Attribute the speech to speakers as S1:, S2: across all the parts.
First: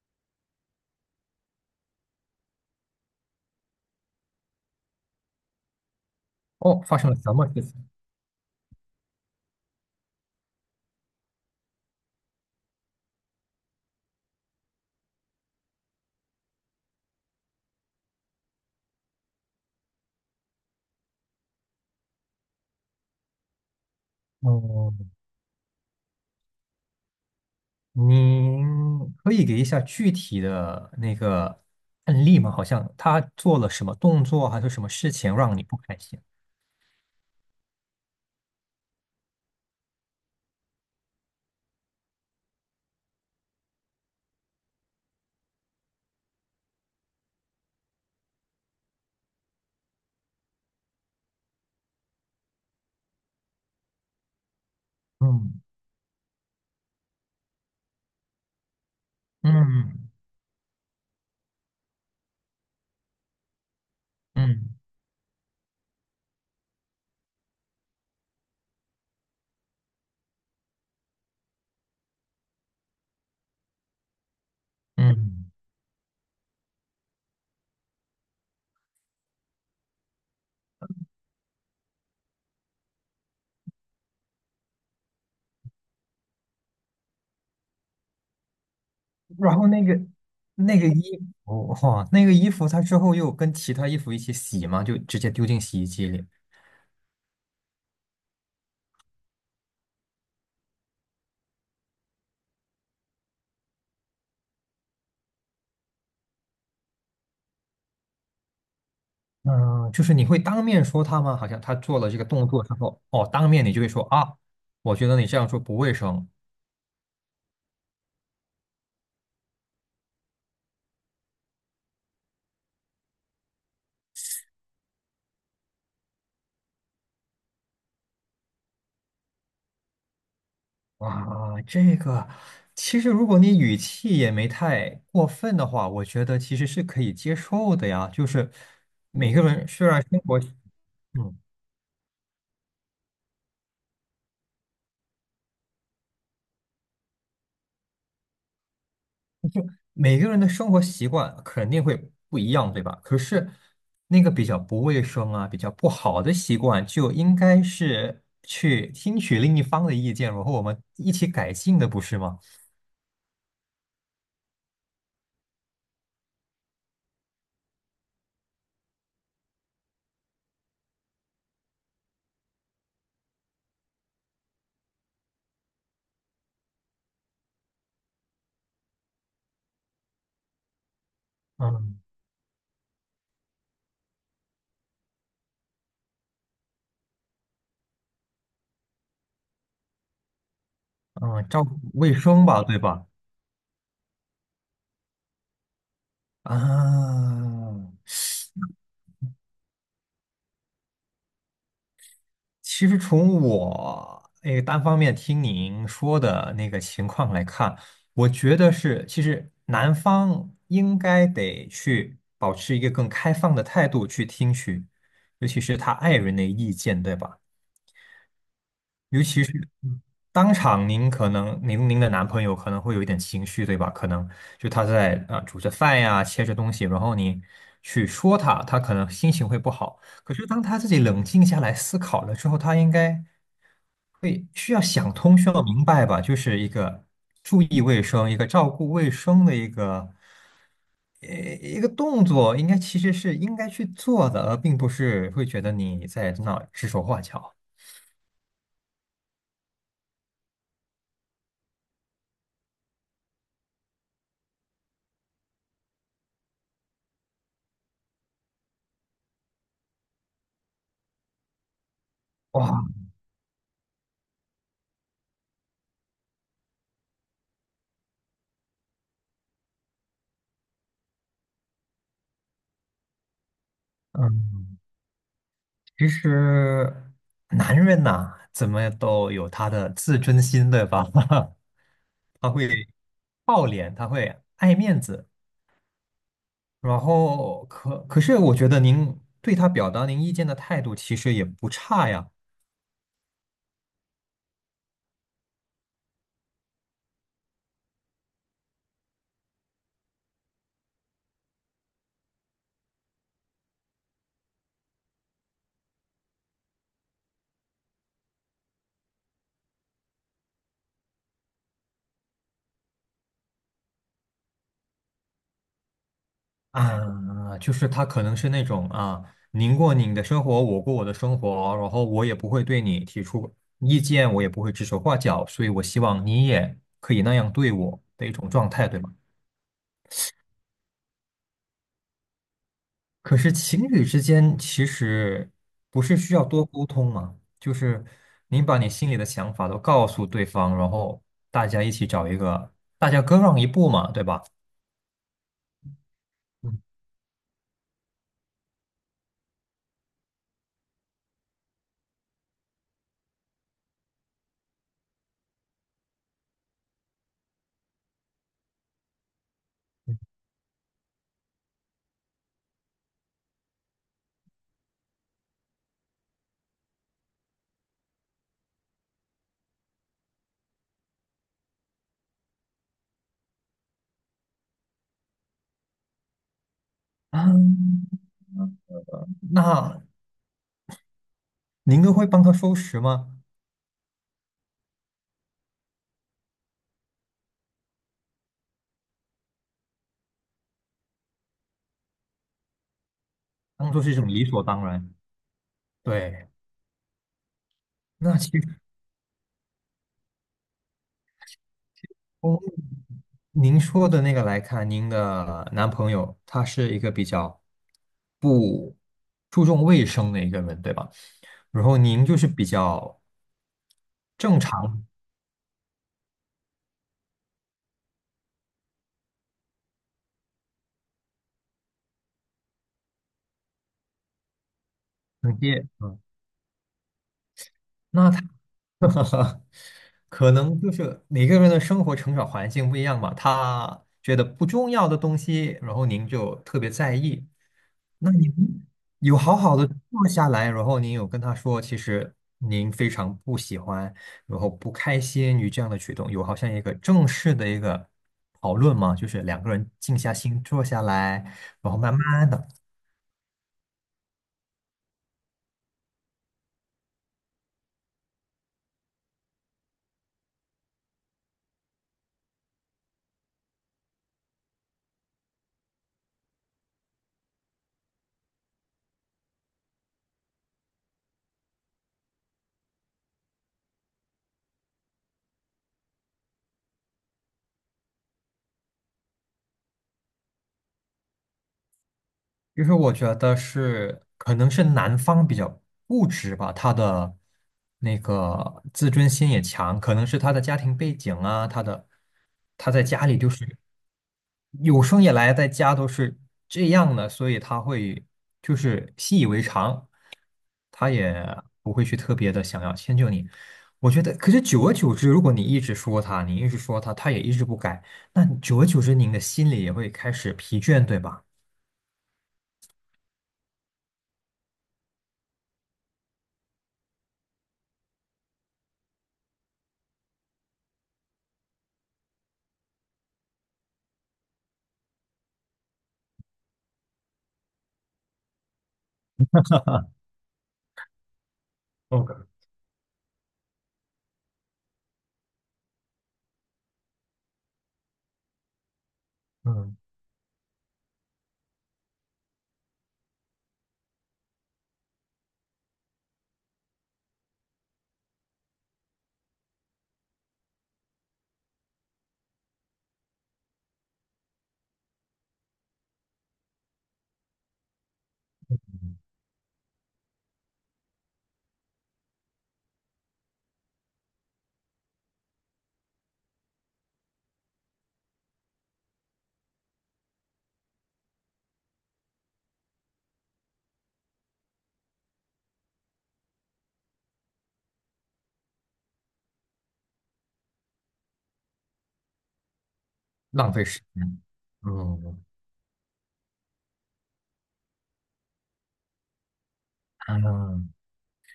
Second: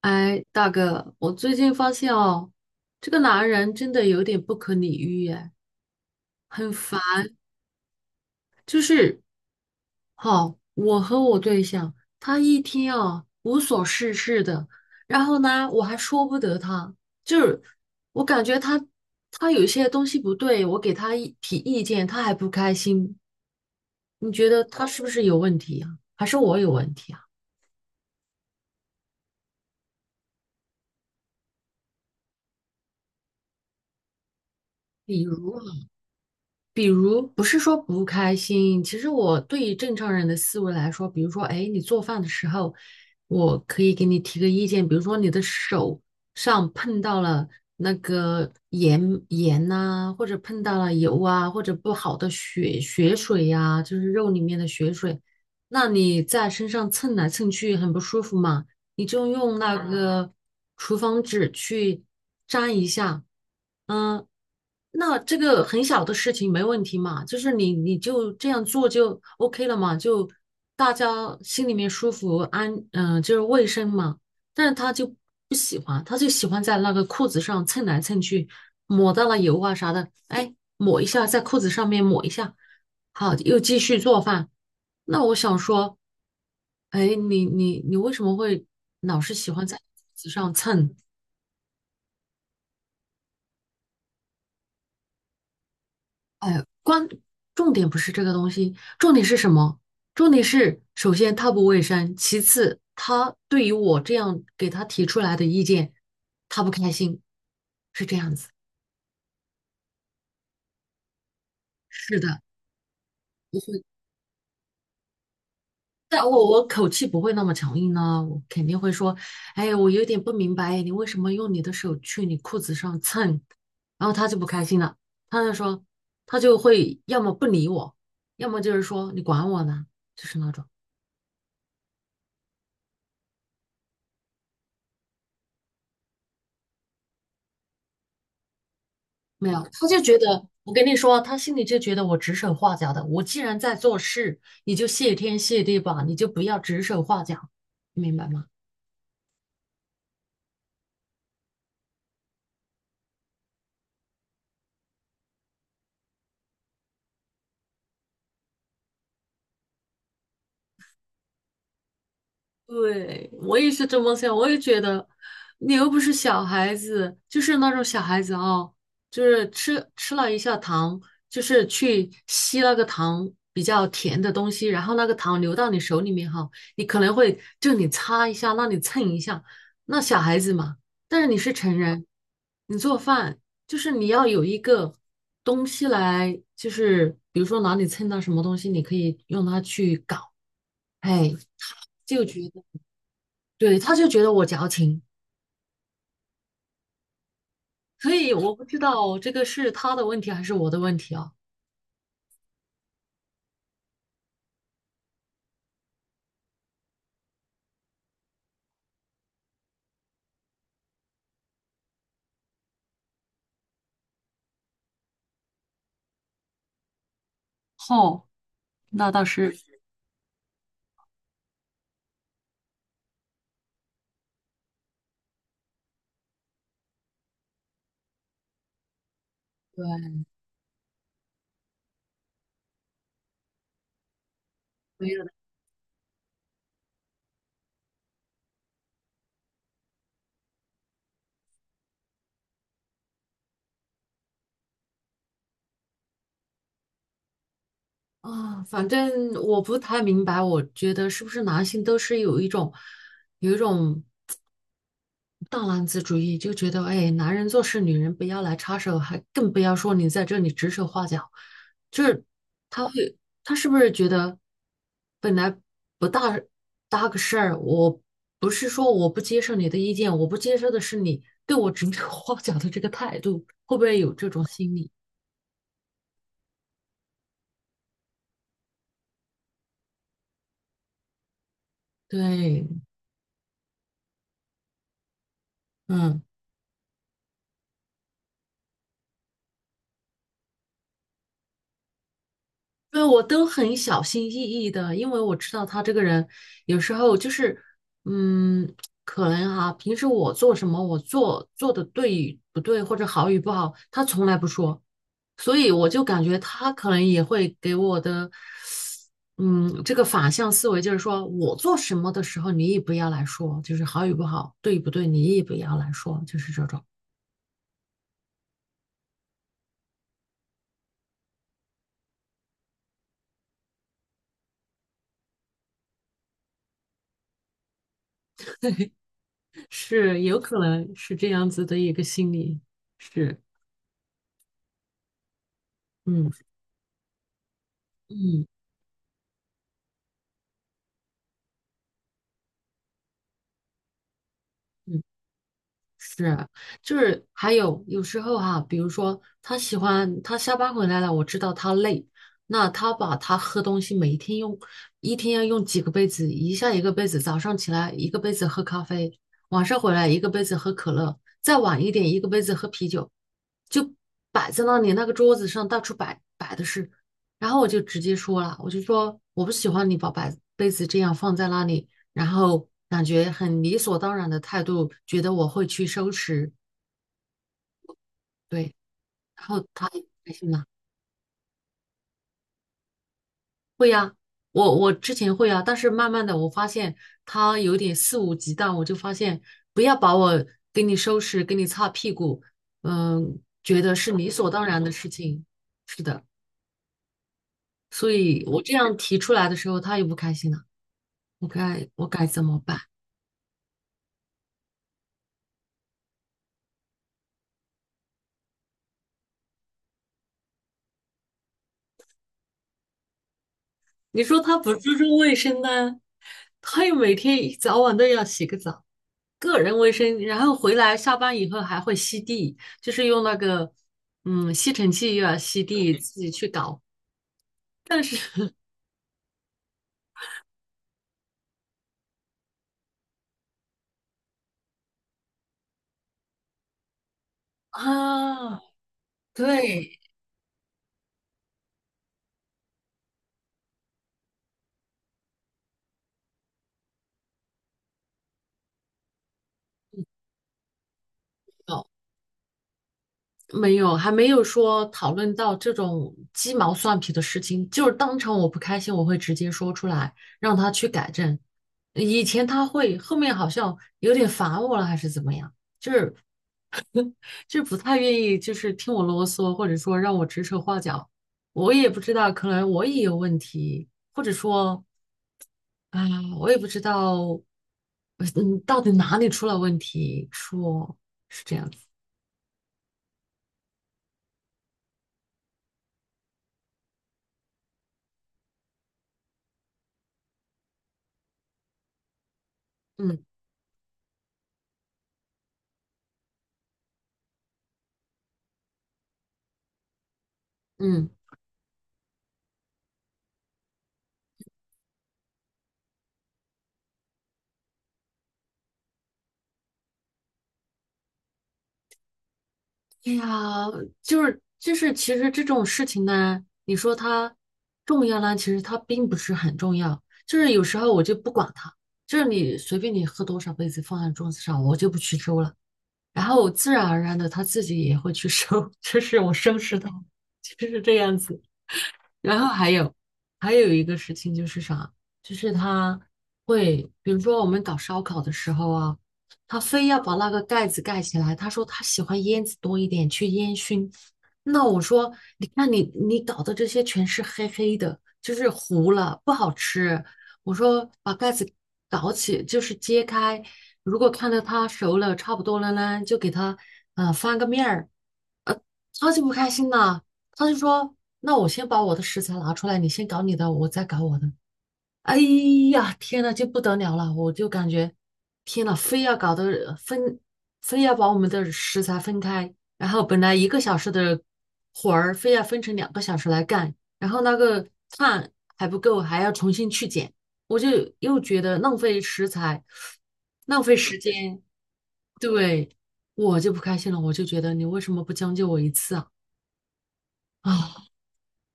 S1: 哎，大哥，我最近发现哦，这个男人真的有点不可理喻耶，很
S2: 哦，发
S1: 烦。
S2: 生了什么事情？
S1: 就是，好，我和我对象，他一天啊无所事事的，然后呢，我还说不得他，就是我感觉他有些东西不对，我给他一提意见，他还不开心。你觉得他
S2: 哦，
S1: 是不是有问题啊？还是我有问题啊？
S2: 您可以给一下具体的那个案例吗？好像他做了什么动作，还是什么事
S1: 比
S2: 情让
S1: 如。
S2: 你不开心？
S1: 比如不是说不开心，其实我对于正常人的思维来说，比如说，哎，你做饭的时候，我可以给你提个意见，比如说你的手上碰到了那个盐盐呐、或者碰到了油啊，或者不好的血血水呀、就是肉里面的血水，
S2: 嗯
S1: 那你在身上蹭来蹭去很不舒服嘛。你就用那
S2: 嗯
S1: 个厨房纸去粘一下，嗯，
S2: 嗯
S1: 那这个很小的事情没问题嘛，就是你就这样做就 OK 了嘛，就大家心里面舒服安，就是卫生嘛。但是他就
S2: 嗯。
S1: 不喜欢，他就喜欢在那个裤子上蹭来蹭去，抹到了油啊啥的，哎，抹一下在裤子上面抹一下。好，又继续做饭。那我想说，哎，你为什么会老是喜
S2: 然
S1: 欢
S2: 后
S1: 在椅
S2: 那个
S1: 子上
S2: 那个
S1: 蹭？
S2: 衣服，哇，那个衣服，他之后又跟其他衣服一起洗吗？就直接丢进洗衣机里？
S1: 哎，关，重点不是这个东西，重点是什么？重点是，首先它不卫生，其次他对于我这样给他提出来的意见，他不开心，是这样子。
S2: 嗯，就是你会当面说他吗？好像他做了这
S1: 是
S2: 个
S1: 的。
S2: 动作之后，哦，当面你就会说啊，我觉得你这样做不卫
S1: 但
S2: 生。
S1: 我口气不会那么强硬呢，我肯定会说，哎，我有点不明白，你为什么用你的手去你裤子上蹭？然后他就不开心了，他就说，他就会要么不理我，要么就是说你管我呢，就是那种
S2: 哇，这个其实如果你语气也没太过分的话，我觉得其实是可以接受的呀。就是每个
S1: 没有，
S2: 人虽
S1: 他就
S2: 然
S1: 觉
S2: 生活，
S1: 得我跟你说，他
S2: 嗯，
S1: 心里就觉得我指手画脚的，我既然在做事，你就谢天谢地吧，你就不要指手画脚，你明白吗？
S2: 每个人的生活习惯肯定会不一样，对吧？可是那个比较不卫生啊，比较不好的习惯，就应该是去听取另一方的意见，然后我们一起改进的，不是吗？
S1: 对，我也是这么想，我也觉得，你又不是小孩子，就是那种小孩子哦，就是吃了一下糖，就是去吸那个糖比较甜的东西，然后那个糖流到你手里面哈，你可能会就你擦一下，那你蹭一下，那小孩子嘛，但是你是成
S2: 嗯
S1: 人，你做饭就是你要有一个东西来，就是比如说哪里蹭到什么东西，你可以用它去搞，哎，
S2: 嗯，照顾卫
S1: 就觉
S2: 生吧，
S1: 得。
S2: 对吧？
S1: 对，他就觉得我矫情，
S2: 啊。
S1: 所以我不知道这个是他的问题还是我的问题啊。
S2: 其实从我那个单方面听您说的那个情况来看，我觉得是，其实男方应该得去保持一个更开放的态度去听取，尤其是他爱人的意见，对吧？
S1: 哦，那倒是，
S2: 当场您可能您的男朋友可能会有一点情绪，对吧？可能就他在啊、煮着饭呀，切着东西，然后你去说他，他可能心情会不好。
S1: 对，
S2: 可是当他自己冷静下来思考了之后，他应该会需要
S1: 没
S2: 想
S1: 有的
S2: 通，需要明白吧？就是一个注意卫生，一个照顾卫生的一个一个动作，应该其实是应该去做的，而并不是会觉得你在那指手画脚。
S1: 啊，反正我不太明白，我觉得是不是男性都是有一种有一种大男子主义，就觉得哎，男人做事女人不要来插手，还更不要说你在这里指手画脚，就是他
S2: 哇，
S1: 会，他是不是觉得本来不大搭个事儿，我不是说我不接受你的意见，我不接受的是你对我指手画脚的这个态度，会不会有这种心
S2: 嗯。
S1: 理？
S2: 其实男人呐、怎么都有他的自尊心，对吧？他
S1: 对，
S2: 会好脸，他会爱面子，
S1: 嗯。
S2: 然后可是我觉得您对他表达您意见的态度其实也不差呀。
S1: 对，我都很小心翼翼的，因为我知道他这个人有时候就是，嗯，可能哈、平时我做什么，我做的对与不对，或者好与不好，他从来不说，所以我就感觉他可能也会给我的，嗯，这个反向思维，就是说我做什么的时候，你也不要来说，就是好与不好，对与不对，你也不要来说，就是这种，
S2: 啊，就是他可能是那种啊，您过您的生活，我过我的生活，然后我也不会对你提出意见，我也不会指手画脚，所以我希望你也可以那样对我的一种状态，对吗？
S1: 是有可能是这样子的一个心理，
S2: 可
S1: 是，
S2: 是情侣之间其实不是需
S1: 嗯
S2: 要多沟通吗？就是
S1: 嗯。
S2: 你把你心里的想法都告诉对方，然后大家一起找一个，大家各让一步嘛，对吧？
S1: 是，
S2: 嗯，
S1: 就是还有有时候哈、比如说他喜欢他下班回来了，我知道他累，那他把他喝东西每一天用，一天要用几个杯子，一下一个杯子，早上起来一个杯子喝咖啡，晚上回来一个杯子喝可乐，再晚一点一个杯子喝啤酒，就摆在那里那个桌子上到处摆的是，然后我就直接说了，我就说我不喜欢你把摆杯子这样放在那里。然后感觉很理所当然的态度，觉得我会去收拾，
S2: 嗯
S1: 对，然后他
S2: 那
S1: 也开心了，
S2: 您都会帮他收拾吗？
S1: 会呀、我之前会啊，但是慢慢的我发现他有点肆无忌惮，我就发现不要把我给你收拾，给你擦屁股，嗯，觉
S2: 当
S1: 得
S2: 做是
S1: 是
S2: 一种
S1: 理
S2: 理
S1: 所
S2: 所
S1: 当然
S2: 当
S1: 的事
S2: 然。
S1: 情，是的，
S2: 对，
S1: 所
S2: 那
S1: 以
S2: 其
S1: 我这
S2: 实。
S1: 样提出来的时候，他也不开心了，我该怎么
S2: 从
S1: 办？
S2: 您说的那个来看，您的男朋友他是一个比较不注重卫生的一个人，对吧？然后您就是比较
S1: 你说他
S2: 正
S1: 不注
S2: 常
S1: 重卫生呢，他又每天一早晚都要洗个澡。个人卫生，然后回来下班以后还会吸地，就是用那个吸尘器又要
S2: 直
S1: 吸
S2: 接，
S1: 地，
S2: 嗯，
S1: 自己去搞。但是
S2: 那他 可能就是每个人的生活成长环境不一样嘛，他觉得不重要的东西，然后您就特别在意，那你们
S1: 啊，
S2: 有好好的
S1: 对，
S2: 坐下来，然后您有跟他说，其实您非常不喜欢，然后不开心于这样的举动，有好像一个正式的一个讨论吗？就是两个人静下心坐下来，
S1: 哦，
S2: 然后慢慢的，
S1: 没有，还没有说讨论到这种鸡毛蒜皮的事情，就是当场我不开心，我会直接说出来，让他去改正。以前他会，后面好像有点烦我了，还是怎么样？就不太愿意就是听我啰嗦，或者说让我指手画脚。我也不知道，可能我也有问题，或者说啊、我也不知道，到底哪里出了问题？说是这样子，
S2: 就是我觉得是可能是男方比较固执吧，他的那个自尊心也强，可能是他的家庭背景啊，他的他在
S1: 嗯
S2: 家里就是。有生以来在家都是这样的，所以他会就是习以为常，他
S1: 嗯，
S2: 也不会去特别的想要迁就你。我觉得，可是久而久之，如果你一直说他，你一直说他，他也一直不改，那你久而久之，您的心里也会开始疲倦，对吧？
S1: 哎呀，就是，其实这种事情呢，你说它重要呢，其实它并不是很重要。就是有时候我就不管它，就是你随便你喝多少杯子放在桌子上，我就不去收了。然后我自然而然的他自己也会去收，就是我收拾到，就是这样子。然后
S2: OK，
S1: 还有一个事情就是啥，就是他会，比如说我们搞烧烤的时候啊，他非
S2: 嗯
S1: 要把那个盖子盖起来。他说他喜欢烟子多一点，去烟熏。那我说，你看你搞的这些全是黑黑的，就是糊了，不好吃。我说把盖子搞起，就是揭开，如果看到它熟了差不多了呢，就给它翻个面儿。超级不开心的。他就说：“那我先把我的食材拿出来，你先搞你的，我再搞我的。”哎呀，天呐，就不得了了！我就感觉，天呐，非要搞得分，非要把我们的食材分开，然后本来1个小时的活儿，非要分成2个小时来干，然后那个碳还不够，还要重新去捡，我就又觉得浪费食材，浪
S2: 浪
S1: 费
S2: 费
S1: 时
S2: 时
S1: 间，
S2: 间。嗯，
S1: 对，我就不开心了，我就觉得你为什么不将就我1次啊？啊，
S2: 嗯，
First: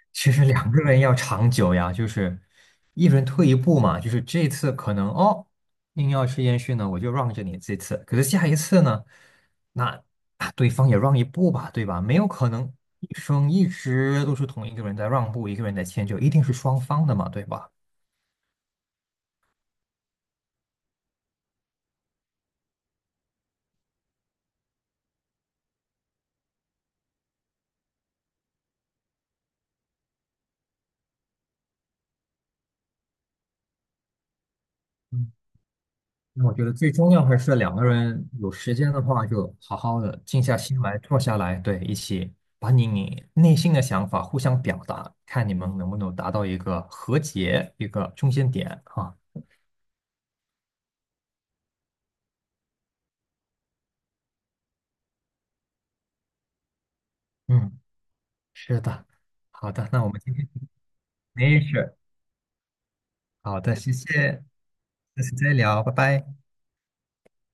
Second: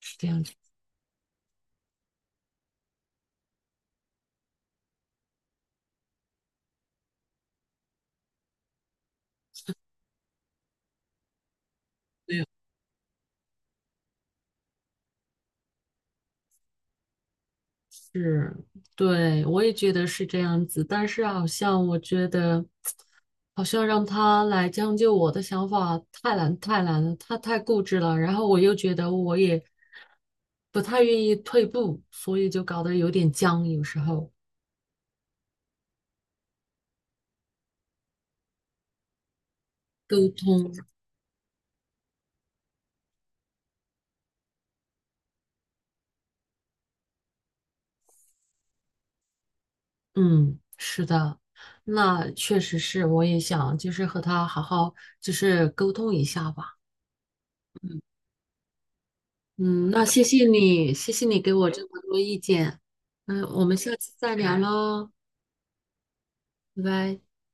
S1: 是这
S2: 其
S1: 样
S2: 实
S1: 子
S2: 两个人要长久呀，就是一人退一步嘛，就是这次可能哦，硬要吃烟熏呢，我就让着你这次，可是下一次呢，那啊对方也让一步吧，对吧？没有可能一生一直都是同一个人在让步，一个人在迁就，一定是双方的嘛，对吧？
S1: 是，对，我也觉得是这样子，但是好像我觉得，好像让他来将就我的想法太难了，他太固执了，然后我又觉得我也不太愿意退步，所以就搞得有点僵，有时候
S2: 嗯那我觉得最重要还是两个人有时间的话，就好好的
S1: 沟
S2: 静下
S1: 通，
S2: 心来，坐下来，对，一起把你内心的想法互相表达，看你们能不能达到一个和解，一个中间点啊。
S1: 嗯，是的，那确实是，我也想就是和他好好就是沟通一下吧。
S2: 嗯，是的，好
S1: 嗯，
S2: 的，
S1: 那
S2: 那我们今天
S1: 谢谢你给
S2: 没
S1: 我这
S2: 事，
S1: 么多意见。嗯，
S2: 好
S1: 我们
S2: 的，谢
S1: 下次再
S2: 谢，
S1: 聊喽，
S2: 下次再聊，拜拜。
S1: 拜拜。